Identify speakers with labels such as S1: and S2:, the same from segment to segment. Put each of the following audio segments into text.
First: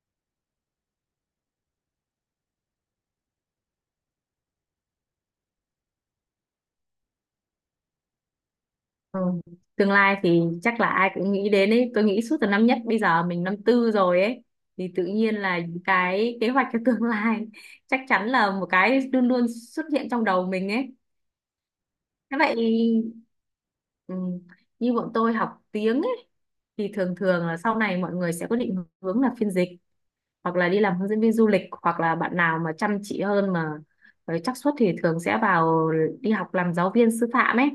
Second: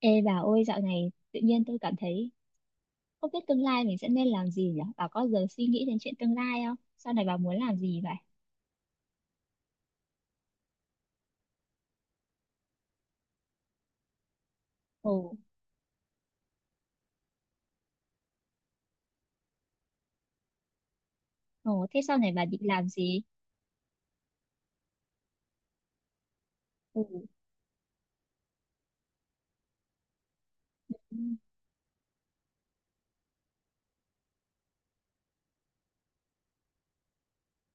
S1: Ê bà ơi, dạo này tự nhiên tôi cảm thấy không biết tương lai mình sẽ nên làm gì nhỉ? Bà có giờ suy nghĩ đến chuyện tương lai không? Sau này bà muốn làm gì vậy?
S2: Ừ. Tương lai thì chắc là ai cũng nghĩ đến ấy. Tôi nghĩ suốt từ năm nhất, bây giờ mình năm tư rồi ấy thì tự
S1: Ồ,
S2: nhiên là những cái kế hoạch cho tương lai chắc chắn là một cái luôn luôn xuất hiện trong đầu mình ấy.
S1: ồ thế sau này
S2: Thế
S1: bà
S2: vậy,
S1: định làm gì?
S2: ừ, như bọn tôi học tiếng ấy thì
S1: Ồ.
S2: thường thường là sau này mọi người sẽ có định hướng là phiên dịch hoặc là đi làm hướng dẫn viên du lịch hoặc là bạn nào mà chăm chỉ hơn mà với xác suất thì thường sẽ vào đi học làm giáo viên sư phạm ấy.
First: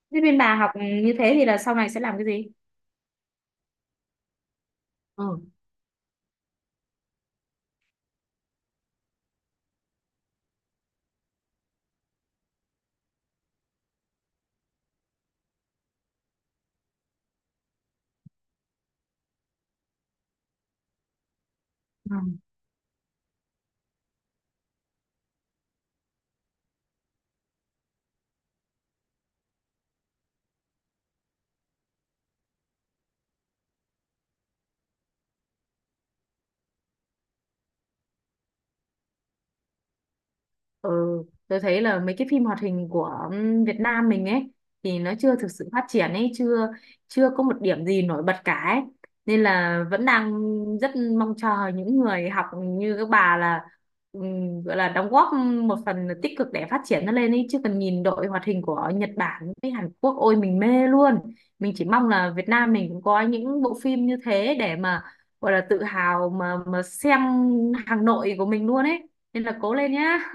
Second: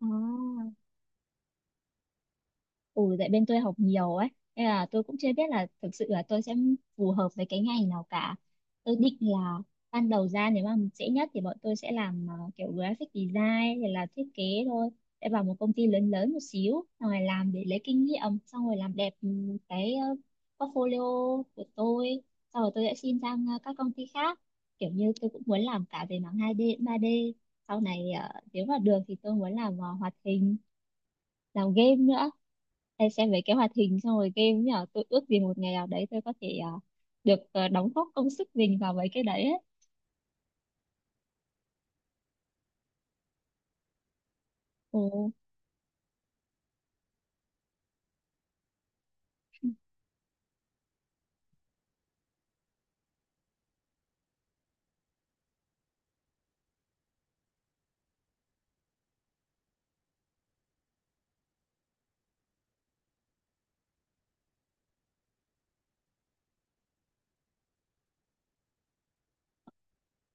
S1: À.
S2: Thế bên bà học như thế thì là sau này sẽ làm cái gì?
S1: Ừ, tại bên tôi học nhiều ấy nên là tôi cũng chưa biết là thực sự là tôi sẽ phù hợp với cái ngành nào cả. Tôi định là ban đầu ra nếu mà dễ nhất thì bọn tôi sẽ làm kiểu graphic design hay là thiết kế thôi, sẽ vào một công ty lớn lớn một xíu xong rồi làm để lấy kinh nghiệm xong rồi làm đẹp cái portfolio của
S2: Ừ.
S1: tôi. Sau rồi tôi sẽ xin sang các công ty khác, kiểu như tôi cũng muốn làm cả về mảng 2D 3D sau này. Ờ, Nếu mà được thì tôi muốn làm hoạt hình, làm game nữa. Hay xem mấy cái hoạt hình xong rồi game nhỉ, tôi ước gì một ngày nào đấy tôi có thể được đóng góp công sức mình vào mấy cái đấy ấy.
S2: Ừ, tôi thấy là mấy cái phim hoạt hình của Việt Nam mình ấy thì nó
S1: Ừ.
S2: chưa thực sự phát triển ấy, chưa chưa có một điểm gì nổi bật cả ấy. Nên là vẫn đang rất mong chờ những người học như các bà là, gọi là đóng góp một phần tích cực để phát triển nó lên ấy, chứ cần nhìn đội hoạt hình của Nhật Bản với Hàn Quốc, ôi mình mê luôn. Mình chỉ mong là Việt Nam mình cũng có những bộ phim như thế để mà gọi là tự hào mà xem hàng nội của mình luôn ấy. Nên là cố lên nhá.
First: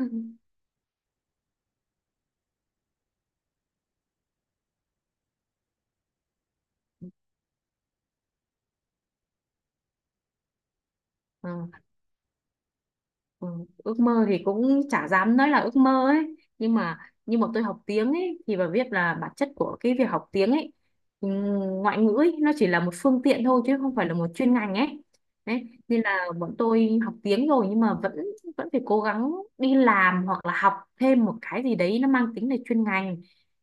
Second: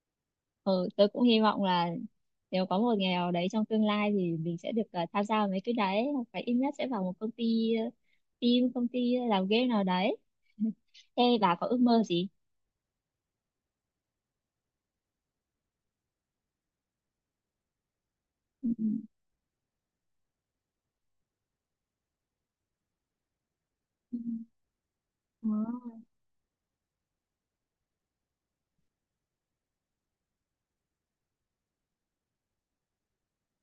S1: Ừ, tôi cũng hy vọng là nếu có một ngày nào đấy trong tương lai thì mình sẽ được tham gia vào mấy cái đấy, hoặc phải ít nhất sẽ vào một công ty team công ty làm game nào đấy. Thế
S2: Ờ,
S1: bà có ước mơ gì?
S2: ừ, ước mơ thì cũng chả dám nói là ước mơ ấy, nhưng mà tôi học tiếng ấy thì bà
S1: Ừ.
S2: biết là bản chất của cái việc học tiếng ấy, ừ, ngoại ngữ ấy, nó chỉ là một phương tiện thôi chứ không phải là
S1: Ừ.
S2: một chuyên ngành ấy.
S1: Ờ,
S2: Đấy nên là bọn tôi học tiếng rồi nhưng mà vẫn vẫn phải cố gắng đi làm hoặc là học thêm một cái gì đấy nó mang tính là chuyên ngành.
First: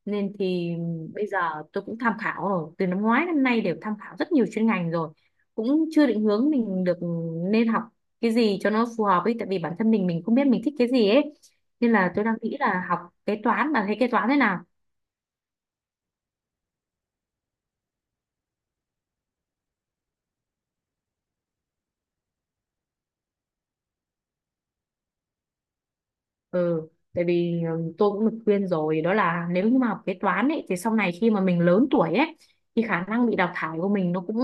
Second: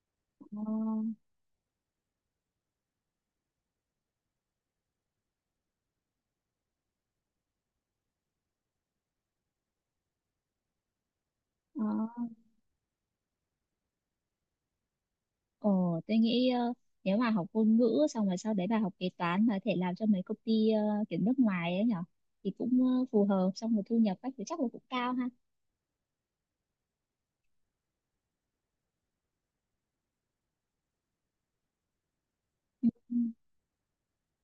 S2: Nên
S1: ờ,
S2: thì bây giờ tôi cũng tham khảo rồi, từ năm ngoái đến nay đều tham khảo rất nhiều chuyên ngành rồi cũng chưa định hướng mình được nên học cái gì cho nó phù hợp ấy, tại vì bản thân mình không biết mình thích cái gì ấy.
S1: ờ.
S2: Nên là tôi đang nghĩ là học kế toán, bà thấy kế toán thế nào?
S1: Ờ, tôi nghĩ nếu mà học ngôn ngữ xong rồi sau đấy bà học kế toán mà có thể làm cho mấy công ty kiểu nước ngoài ấy nhở, thì cũng phù hợp, xong rồi thu nhập các thứ chắc là cũng cao ha.
S2: Ừ, tại vì tôi cũng được khuyên rồi đó là nếu như mà học kế toán ấy thì sau này khi mà mình lớn tuổi ấy thì khả
S1: Ừ.
S2: năng bị đào thải của mình nó cũng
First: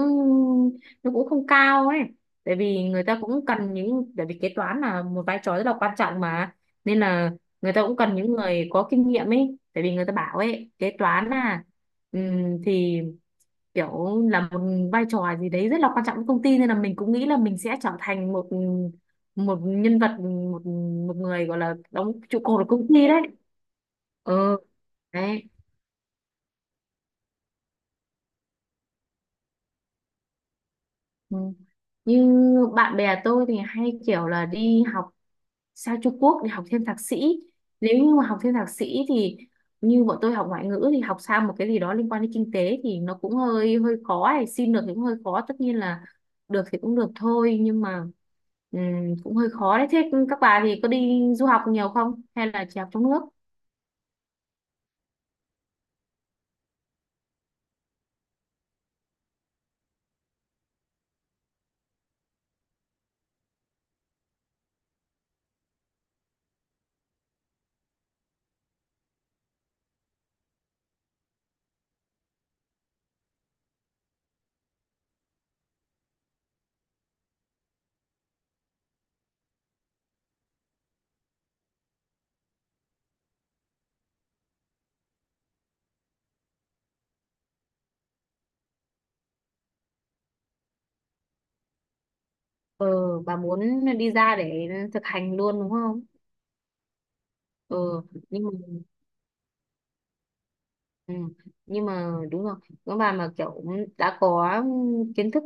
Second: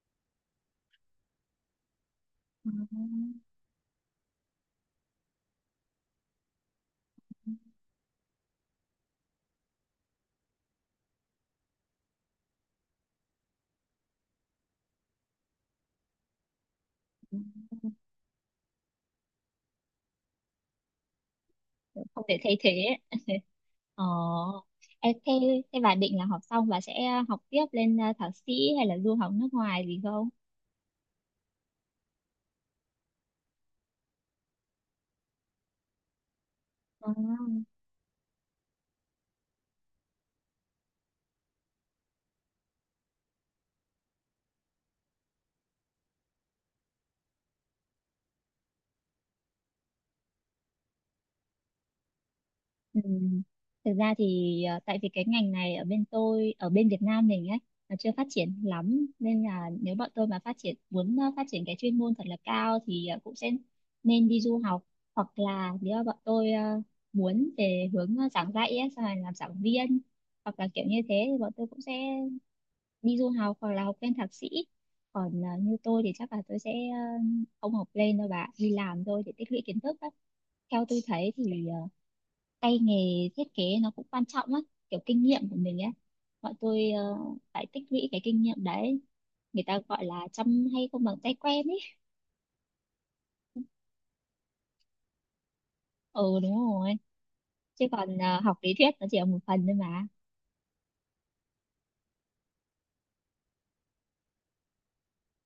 S2: không cao ấy. Tại vì người ta cũng cần những, tại vì kế toán là một vai trò rất là quan trọng mà, nên là người ta cũng cần những người có kinh nghiệm ấy. Tại vì người ta bảo ấy, kế toán là thì kiểu là một vai trò gì đấy rất là quan trọng với công ty, nên là mình cũng nghĩ là
S1: Ừ.
S2: mình sẽ trở thành một một nhân vật, một một người gọi là
S1: Kiểu
S2: đóng
S1: không thể
S2: trụ
S1: thay
S2: cột
S1: thế
S2: của công
S1: ấy.
S2: ty đấy.
S1: Ờ,
S2: Ừ.
S1: em thế,
S2: Đấy.
S1: thế bà định là học xong bà sẽ học tiếp lên thạc sĩ hay là du học nước ngoài gì không?
S2: Ừ. Như bạn bè tôi thì hay kiểu là đi học sang Trung Quốc để học thêm thạc
S1: À.
S2: sĩ. Nếu như mà học thêm thạc sĩ thì như bọn tôi học ngoại ngữ thì học sang một cái gì đó liên quan đến kinh tế thì nó cũng hơi hơi khó ấy. Xin được thì cũng hơi khó, tất nhiên là được thì cũng được thôi, nhưng mà ừm, cũng hơi khó đấy. Thế các bà thì có đi du học nhiều không hay là chỉ học
S1: Ừ.
S2: trong nước?
S1: Thực ra thì tại vì cái ngành này ở bên tôi, ở bên Việt Nam mình ấy, nó chưa phát triển lắm, nên là nếu bọn tôi mà phát triển muốn phát triển cái chuyên môn thật là cao thì cũng sẽ nên đi du học. Hoặc là nếu mà bọn tôi muốn về hướng giảng dạy ấy, xong rồi làm giảng viên hoặc là kiểu như thế thì bọn tôi cũng sẽ đi du học hoặc là học lên thạc sĩ. Còn như tôi thì chắc là tôi sẽ không học lên đâu bà ạ, đi làm thôi để tích lũy kiến thức á. Theo tôi thấy thì tay nghề thiết kế nó cũng quan trọng lắm, kiểu kinh nghiệm của mình ấy, bọn tôi phải tích lũy cái kinh nghiệm đấy, người ta gọi là chăm hay không bằng tay quen ấy.
S2: Ờ bà muốn đi ra để thực hành luôn đúng không?
S1: Ừ, đúng rồi. Chứ
S2: Ờ
S1: còn
S2: nhưng mà
S1: học lý thuyết nó chỉ là một phần thôi mà.
S2: Ừ. Nhưng mà đúng rồi, các bà mà kiểu đã có kiến thức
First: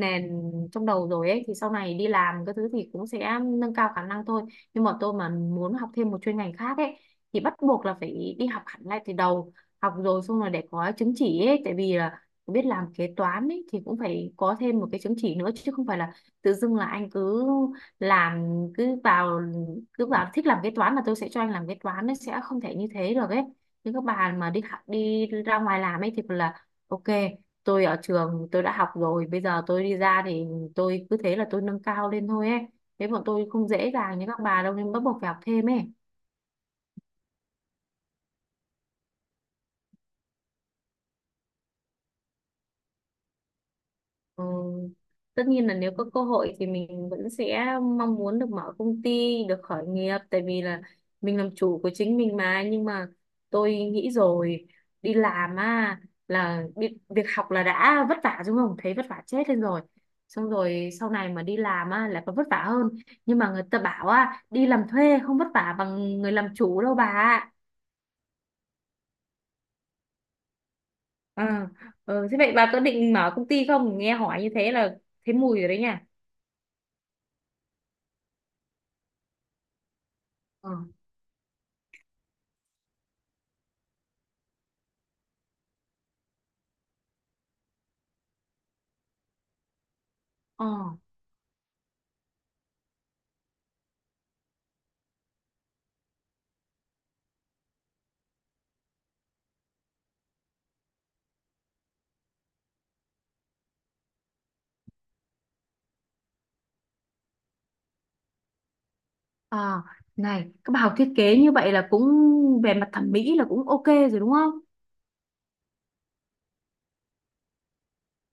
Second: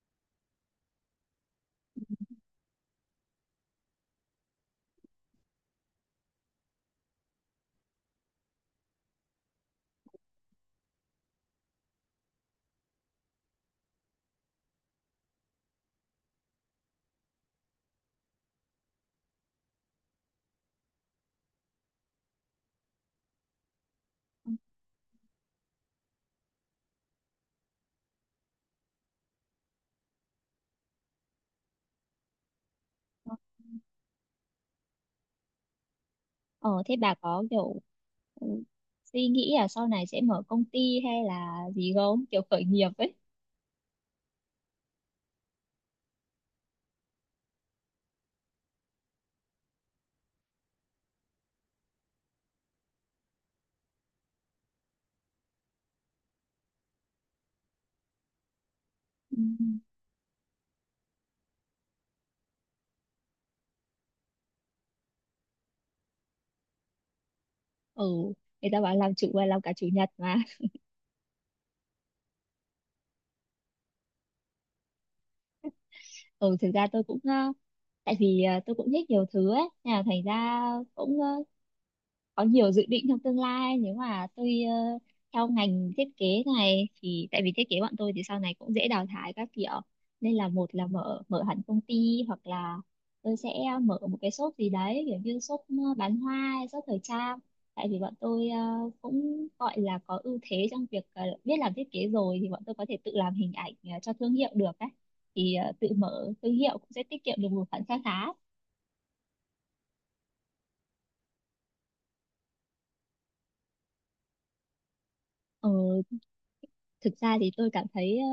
S2: nền trong đầu rồi ấy thì sau này đi làm cái thứ thì cũng sẽ nâng cao khả năng thôi. Nhưng mà tôi mà muốn học thêm một chuyên ngành khác ấy thì bắt buộc là phải đi học hẳn lại từ đầu, học rồi xong rồi để có chứng chỉ ấy, tại vì là biết làm kế toán ấy thì cũng phải có thêm một cái chứng chỉ nữa, chứ không phải là tự dưng là anh cứ làm cứ vào cứ vào thích làm kế toán là tôi sẽ cho anh làm kế toán, nó sẽ không thể như thế được ấy. Những các bà mà đi học đi ra ngoài làm ấy thì là ok, tôi ở trường tôi đã học rồi bây giờ tôi đi ra thì tôi cứ thế là tôi nâng cao lên thôi ấy. Thế bọn tôi không dễ dàng như các bà đâu nên bắt buộc phải học thêm ấy.
S1: Ờ thế bà có kiểu ừ, suy nghĩ là sau này sẽ mở công ty hay là gì không, kiểu khởi nghiệp ấy?
S2: Ờ, tất nhiên là nếu có cơ hội thì mình vẫn sẽ mong muốn được mở công ty, được khởi nghiệp, tại vì là mình làm chủ của chính mình mà. Nhưng mà tôi nghĩ rồi, đi làm á, là việc học là đã vất vả đúng không? Thấy vất vả
S1: Ừ.
S2: chết lên rồi. Xong rồi sau này mà đi làm á lại còn vất vả hơn. Nhưng mà người ta bảo á, đi làm thuê không vất vả bằng người làm chủ đâu bà ạ.
S1: Ừ, người ta bảo làm chủ và làm cả chủ nhật mà.
S2: À, thế vậy bà có định mở công ty không? Nghe hỏi như thế là thấy mùi rồi đấy nha.
S1: Ừ, thực ra tôi cũng tại vì tôi cũng thích nhiều thứ ấy nên là thành ra
S2: Ờ.
S1: cũng có nhiều dự định trong tương lai. Nếu mà tôi theo ngành thiết kế này thì tại vì thiết kế bọn tôi thì sau này cũng dễ đào thải các kiểu, nên là
S2: Ờ.
S1: một là mở mở hẳn công ty, hoặc là tôi sẽ mở một cái shop gì đấy, kiểu như shop bán hoa hay shop thời trang. Tại vì bọn tôi cũng gọi là có ưu thế trong việc biết làm thiết kế rồi thì bọn tôi có thể tự làm hình ảnh cho thương hiệu được đấy, thì tự mở thương hiệu cũng sẽ tiết kiệm được một khoản kha khá.
S2: À, này, các bà học thiết kế như vậy là cũng về mặt thẩm mỹ là cũng ok rồi đúng không?
S1: ờ, Thực ra thì tôi cảm thấy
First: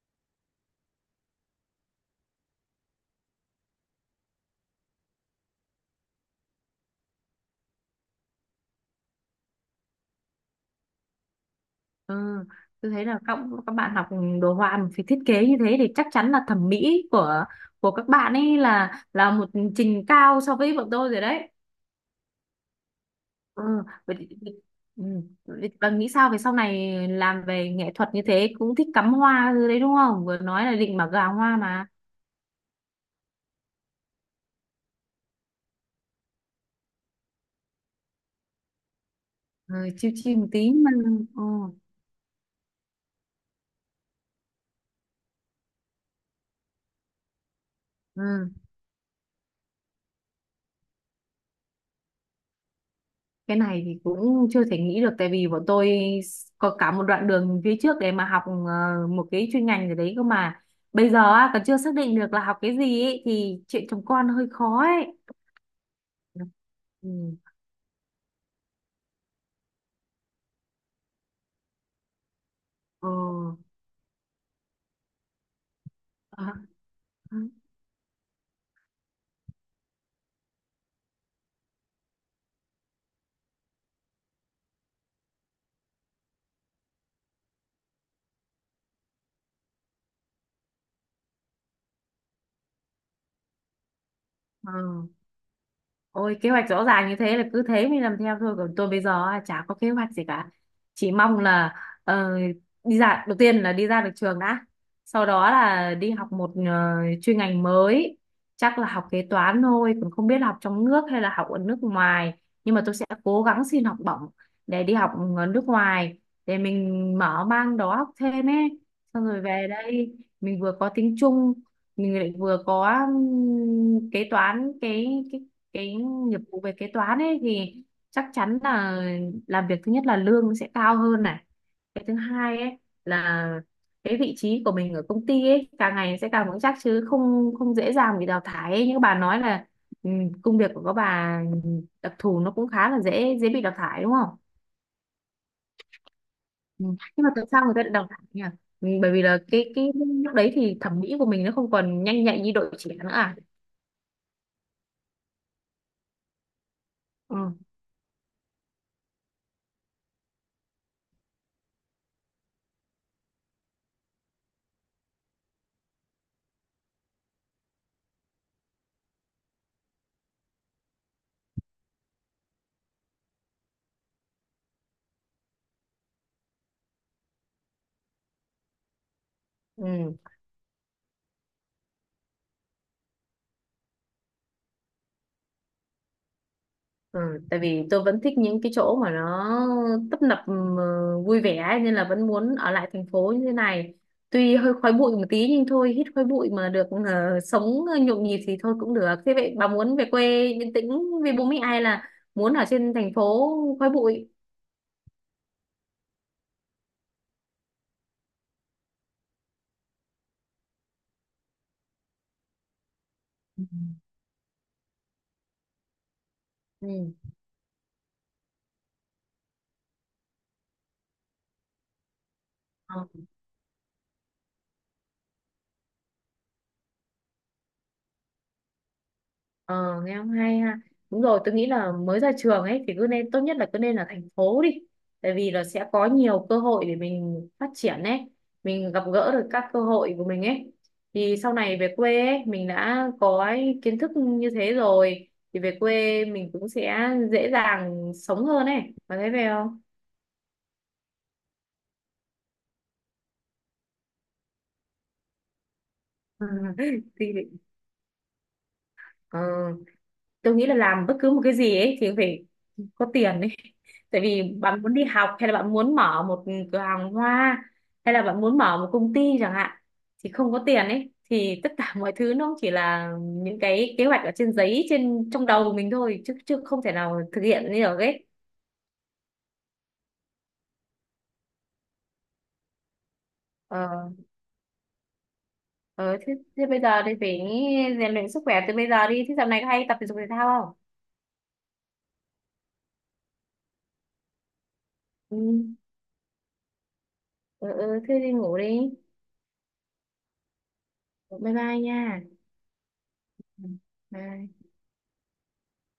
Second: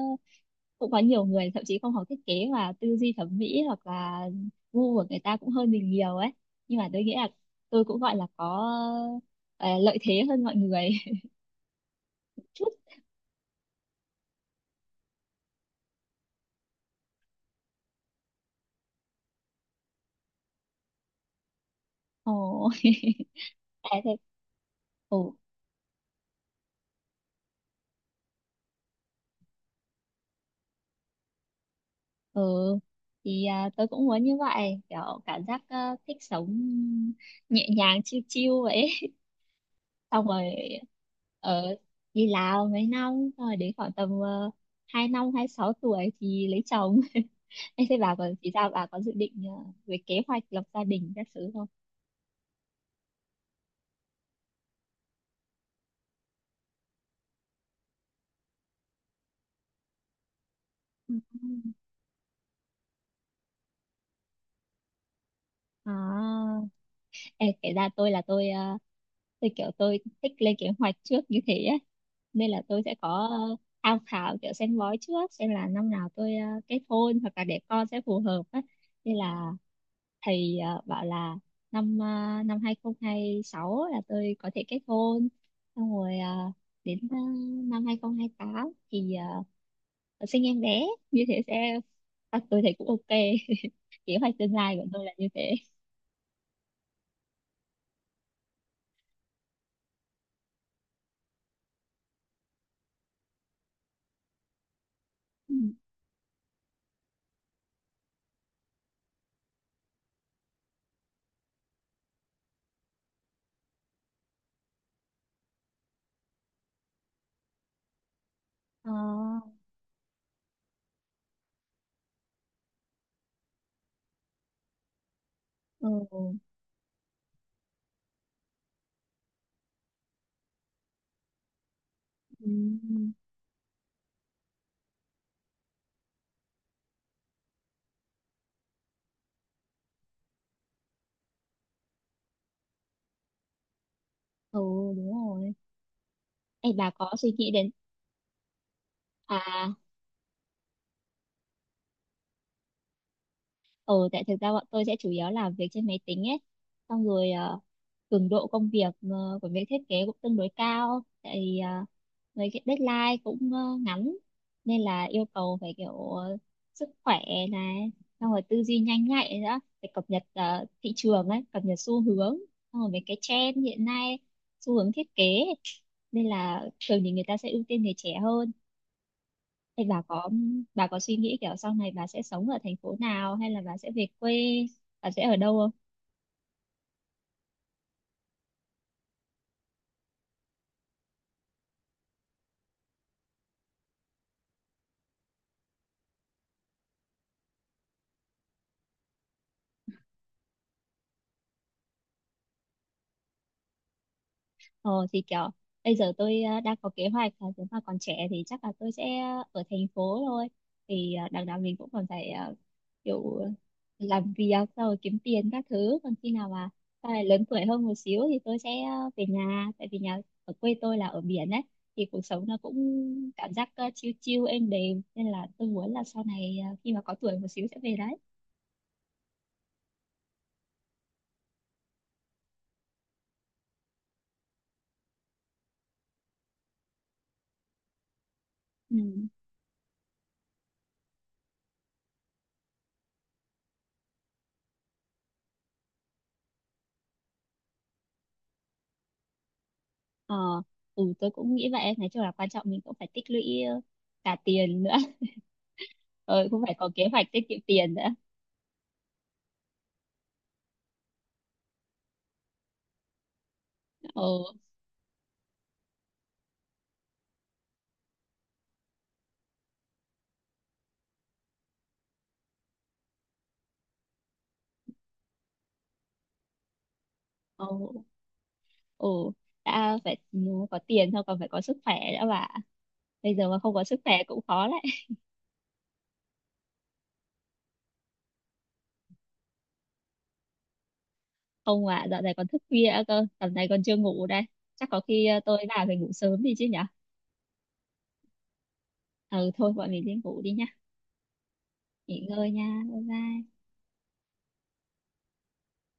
S1: cũng có nhiều người thậm chí không học thiết kế mà tư duy thẩm mỹ hoặc là gu của người ta cũng hơn mình nhiều ấy. Nhưng mà tôi nghĩ là tôi cũng gọi là có lợi thế hơn mọi người
S2: Ừ,
S1: chút.
S2: tôi thấy là các bạn học đồ họa mà phải thiết kế như thế thì chắc chắn là thẩm mỹ của các bạn ấy là một trình cao so với bọn tôi rồi đấy.
S1: Ồ.
S2: Ừ,
S1: Thế.
S2: vậy, thì- ừ,
S1: Ồ,
S2: vậy bà nghĩ sao về sau này làm về nghệ thuật như thế, cũng thích cắm hoa rồi đấy đúng không? Vừa nói là định bảo gà hoa mà.
S1: ừ, thì tôi cũng muốn như vậy, kiểu cảm giác thích sống nhẹ nhàng, chill chill vậy.
S2: Ừ, chiêu
S1: Xong
S2: chiêu
S1: rồi
S2: một tí mà. Ừ,
S1: ở đi Lào mấy năm, xong rồi đến khoảng tầm hai năm hai sáu tuổi thì lấy chồng. Em thấy bà còn
S2: ừ.
S1: thì sao, bà có dự định về kế hoạch lập gia đình các thứ không?
S2: Cái này thì cũng chưa thể nghĩ được tại vì bọn tôi có cả một đoạn đường phía trước để mà học một cái chuyên ngành gì đấy cơ mà, bây
S1: Ừ.
S2: giờ á, còn chưa xác định được là học cái gì ấy, thì chuyện chồng con hơi khó ấy.
S1: À,
S2: Ừ.
S1: em kể ra tôi là tôi tôi kiểu tôi thích lên kế hoạch trước như thế ấy. Nên là tôi sẽ
S2: Ờ,
S1: có tham khảo kiểu xem bói trước xem là năm nào tôi
S2: ờ,
S1: kết hôn hoặc là để con sẽ phù hợp á. Nên là thì bảo là năm năm 2026 là tôi có thể kết hôn, xong rồi đến năm 2028 thì uh, sinh em bé, như thế sẽ tôi thấy cũng ok. Kế hoạch tương
S2: ờ.
S1: lai của tôi là như thế.
S2: Ôi kế hoạch rõ ràng như thế là cứ thế mình làm theo thôi, còn tôi bây giờ á, chả có kế hoạch gì cả, chỉ mong là ờ, đi ra, đầu tiên là đi ra được trường đã, sau đó
S1: Ừ.
S2: là đi học một chuyên ngành mới, chắc là học kế toán thôi, cũng không biết là học trong nước hay là học ở nước ngoài. Nhưng mà tôi sẽ cố gắng xin học bổng để đi học ở nước ngoài để mình mở mang đó, học thêm ấy.
S1: Ờ,
S2: Xong rồi về đây mình vừa có tiếng Trung, mình lại vừa có kế toán, cái
S1: ừ.
S2: cái nghiệp vụ về kế toán ấy, thì chắc chắn là làm việc, thứ nhất là lương sẽ cao hơn này, cái thứ
S1: Ừ.
S2: hai ấy là cái vị trí của mình ở công ty ấy càng ngày sẽ càng vững chắc, chứ không không dễ dàng bị đào thải ấy. Như các bà nói là, ừ, công việc của các bà đặc thù nó cũng khá là dễ dễ bị đào thải đúng không?
S1: Ừ, đúng rồi. Ê,
S2: Ừ.
S1: bà có
S2: Nhưng mà
S1: suy
S2: tại
S1: nghĩ
S2: sao
S1: đến,
S2: người ta lại đào thải nhỉ? Ừ, bởi vì là cái
S1: à
S2: cái lúc đấy thì thẩm mỹ của mình nó không còn nhanh nhạy như đội trẻ nữa à?
S1: ờ tại thực ra bọn tôi sẽ chủ yếu làm việc trên máy tính ấy, xong rồi
S2: Ừ.
S1: cường độ công việc của việc thiết kế cũng tương đối cao, tại vì với cái deadline cũng ngắn, nên là yêu cầu phải kiểu sức khỏe này, xong rồi tư duy nhanh nhạy nữa, phải cập nhật thị trường ấy, cập nhật xu hướng, xong rồi mấy cái trend hiện nay, xu hướng thiết kế, nên là thường thì người ta sẽ ưu tiên người trẻ hơn. Thì bà
S2: Ừ.
S1: có bà có suy nghĩ kiểu sau này bà sẽ sống ở thành phố nào hay là bà sẽ về quê, bà sẽ ở đâu không?
S2: Ừ, tại vì tôi vẫn thích những cái chỗ mà nó tấp nập, vui vẻ ấy, nên là vẫn muốn ở lại thành phố như thế này. Tuy hơi khói bụi một tí nhưng thôi, hít khói bụi mà được sống nhộn nhịp thì thôi cũng được. Thế vậy bà muốn về quê yên tĩnh với bố mẹ hay là muốn ở trên thành phố khói bụi?
S1: Ờ thì kiểu bây giờ tôi đang có kế hoạch là nếu mà còn trẻ thì chắc là tôi sẽ ở thành phố thôi. Thì đằng nào mình cũng còn phải kiểu
S2: Ừ.
S1: làm việc rồi kiếm tiền các thứ. Còn khi nào mà sau
S2: Ừ.
S1: này lớn tuổi hơn một xíu thì tôi sẽ về nhà, tại vì nhà ở quê tôi là ở biển đấy, thì cuộc sống nó cũng cảm giác chill chill êm đềm, nên là tôi muốn là sau này khi mà có tuổi một xíu sẽ về đấy.
S2: Ờ, nghe không hay ha. Đúng rồi, tôi nghĩ là mới ra trường ấy thì cứ nên tốt nhất là cứ nên là thành phố đi. Tại vì là sẽ có nhiều cơ hội để mình phát triển ấy, mình
S1: Ừ.
S2: gặp gỡ được các cơ hội của mình ấy. Thì sau này về quê ấy, mình đã có ấy, kiến thức như thế rồi thì về quê mình cũng sẽ dễ dàng sống hơn ấy. Bạn thấy về không?
S1: Ờ, ừ, tôi cũng nghĩ vậy. Nói chung là quan trọng mình cũng phải tích lũy ờ, cả tiền nữa. Ờ, cũng phải có kế hoạch tiết kiệm tiền nữa.
S2: Ờ. Tôi nghĩ là làm bất cứ một cái gì ấy thì phải có tiền ấy, tại
S1: Ờ,
S2: vì bạn muốn đi học hay là bạn muốn mở một cửa hàng hoa hay là bạn muốn mở một công ty chẳng hạn thì không có tiền ấy thì tất cả mọi thứ nó chỉ là những cái kế hoạch ở trên giấy, trên trong đầu của mình thôi, chứ chứ không thể nào thực
S1: ờ,
S2: hiện như được ấy.
S1: ờ, đã phải có tiền thôi, còn phải có sức khỏe nữa bà. Bây giờ mà không có sức
S2: ờ,
S1: khỏe cũng khó đấy.
S2: ờ thế, thế bây giờ thì phải rèn luyện sức khỏe từ bây giờ đi. Thế dạo này có hay tập thể dục thể thao không?
S1: Không, mà dạo này còn thức khuya nữa cơ, tầm này còn chưa ngủ đây. Chắc có khi
S2: Ừ,
S1: tôi vào phải ngủ sớm đi chứ nhở?
S2: ừ, ừ. Thế đi ngủ đi.
S1: Ừ, thôi bọn mình đi ngủ đi nhá.
S2: Bye bye
S1: Nghỉ
S2: nha.
S1: ngơi nha, bye bye.
S2: Ừ. Bye.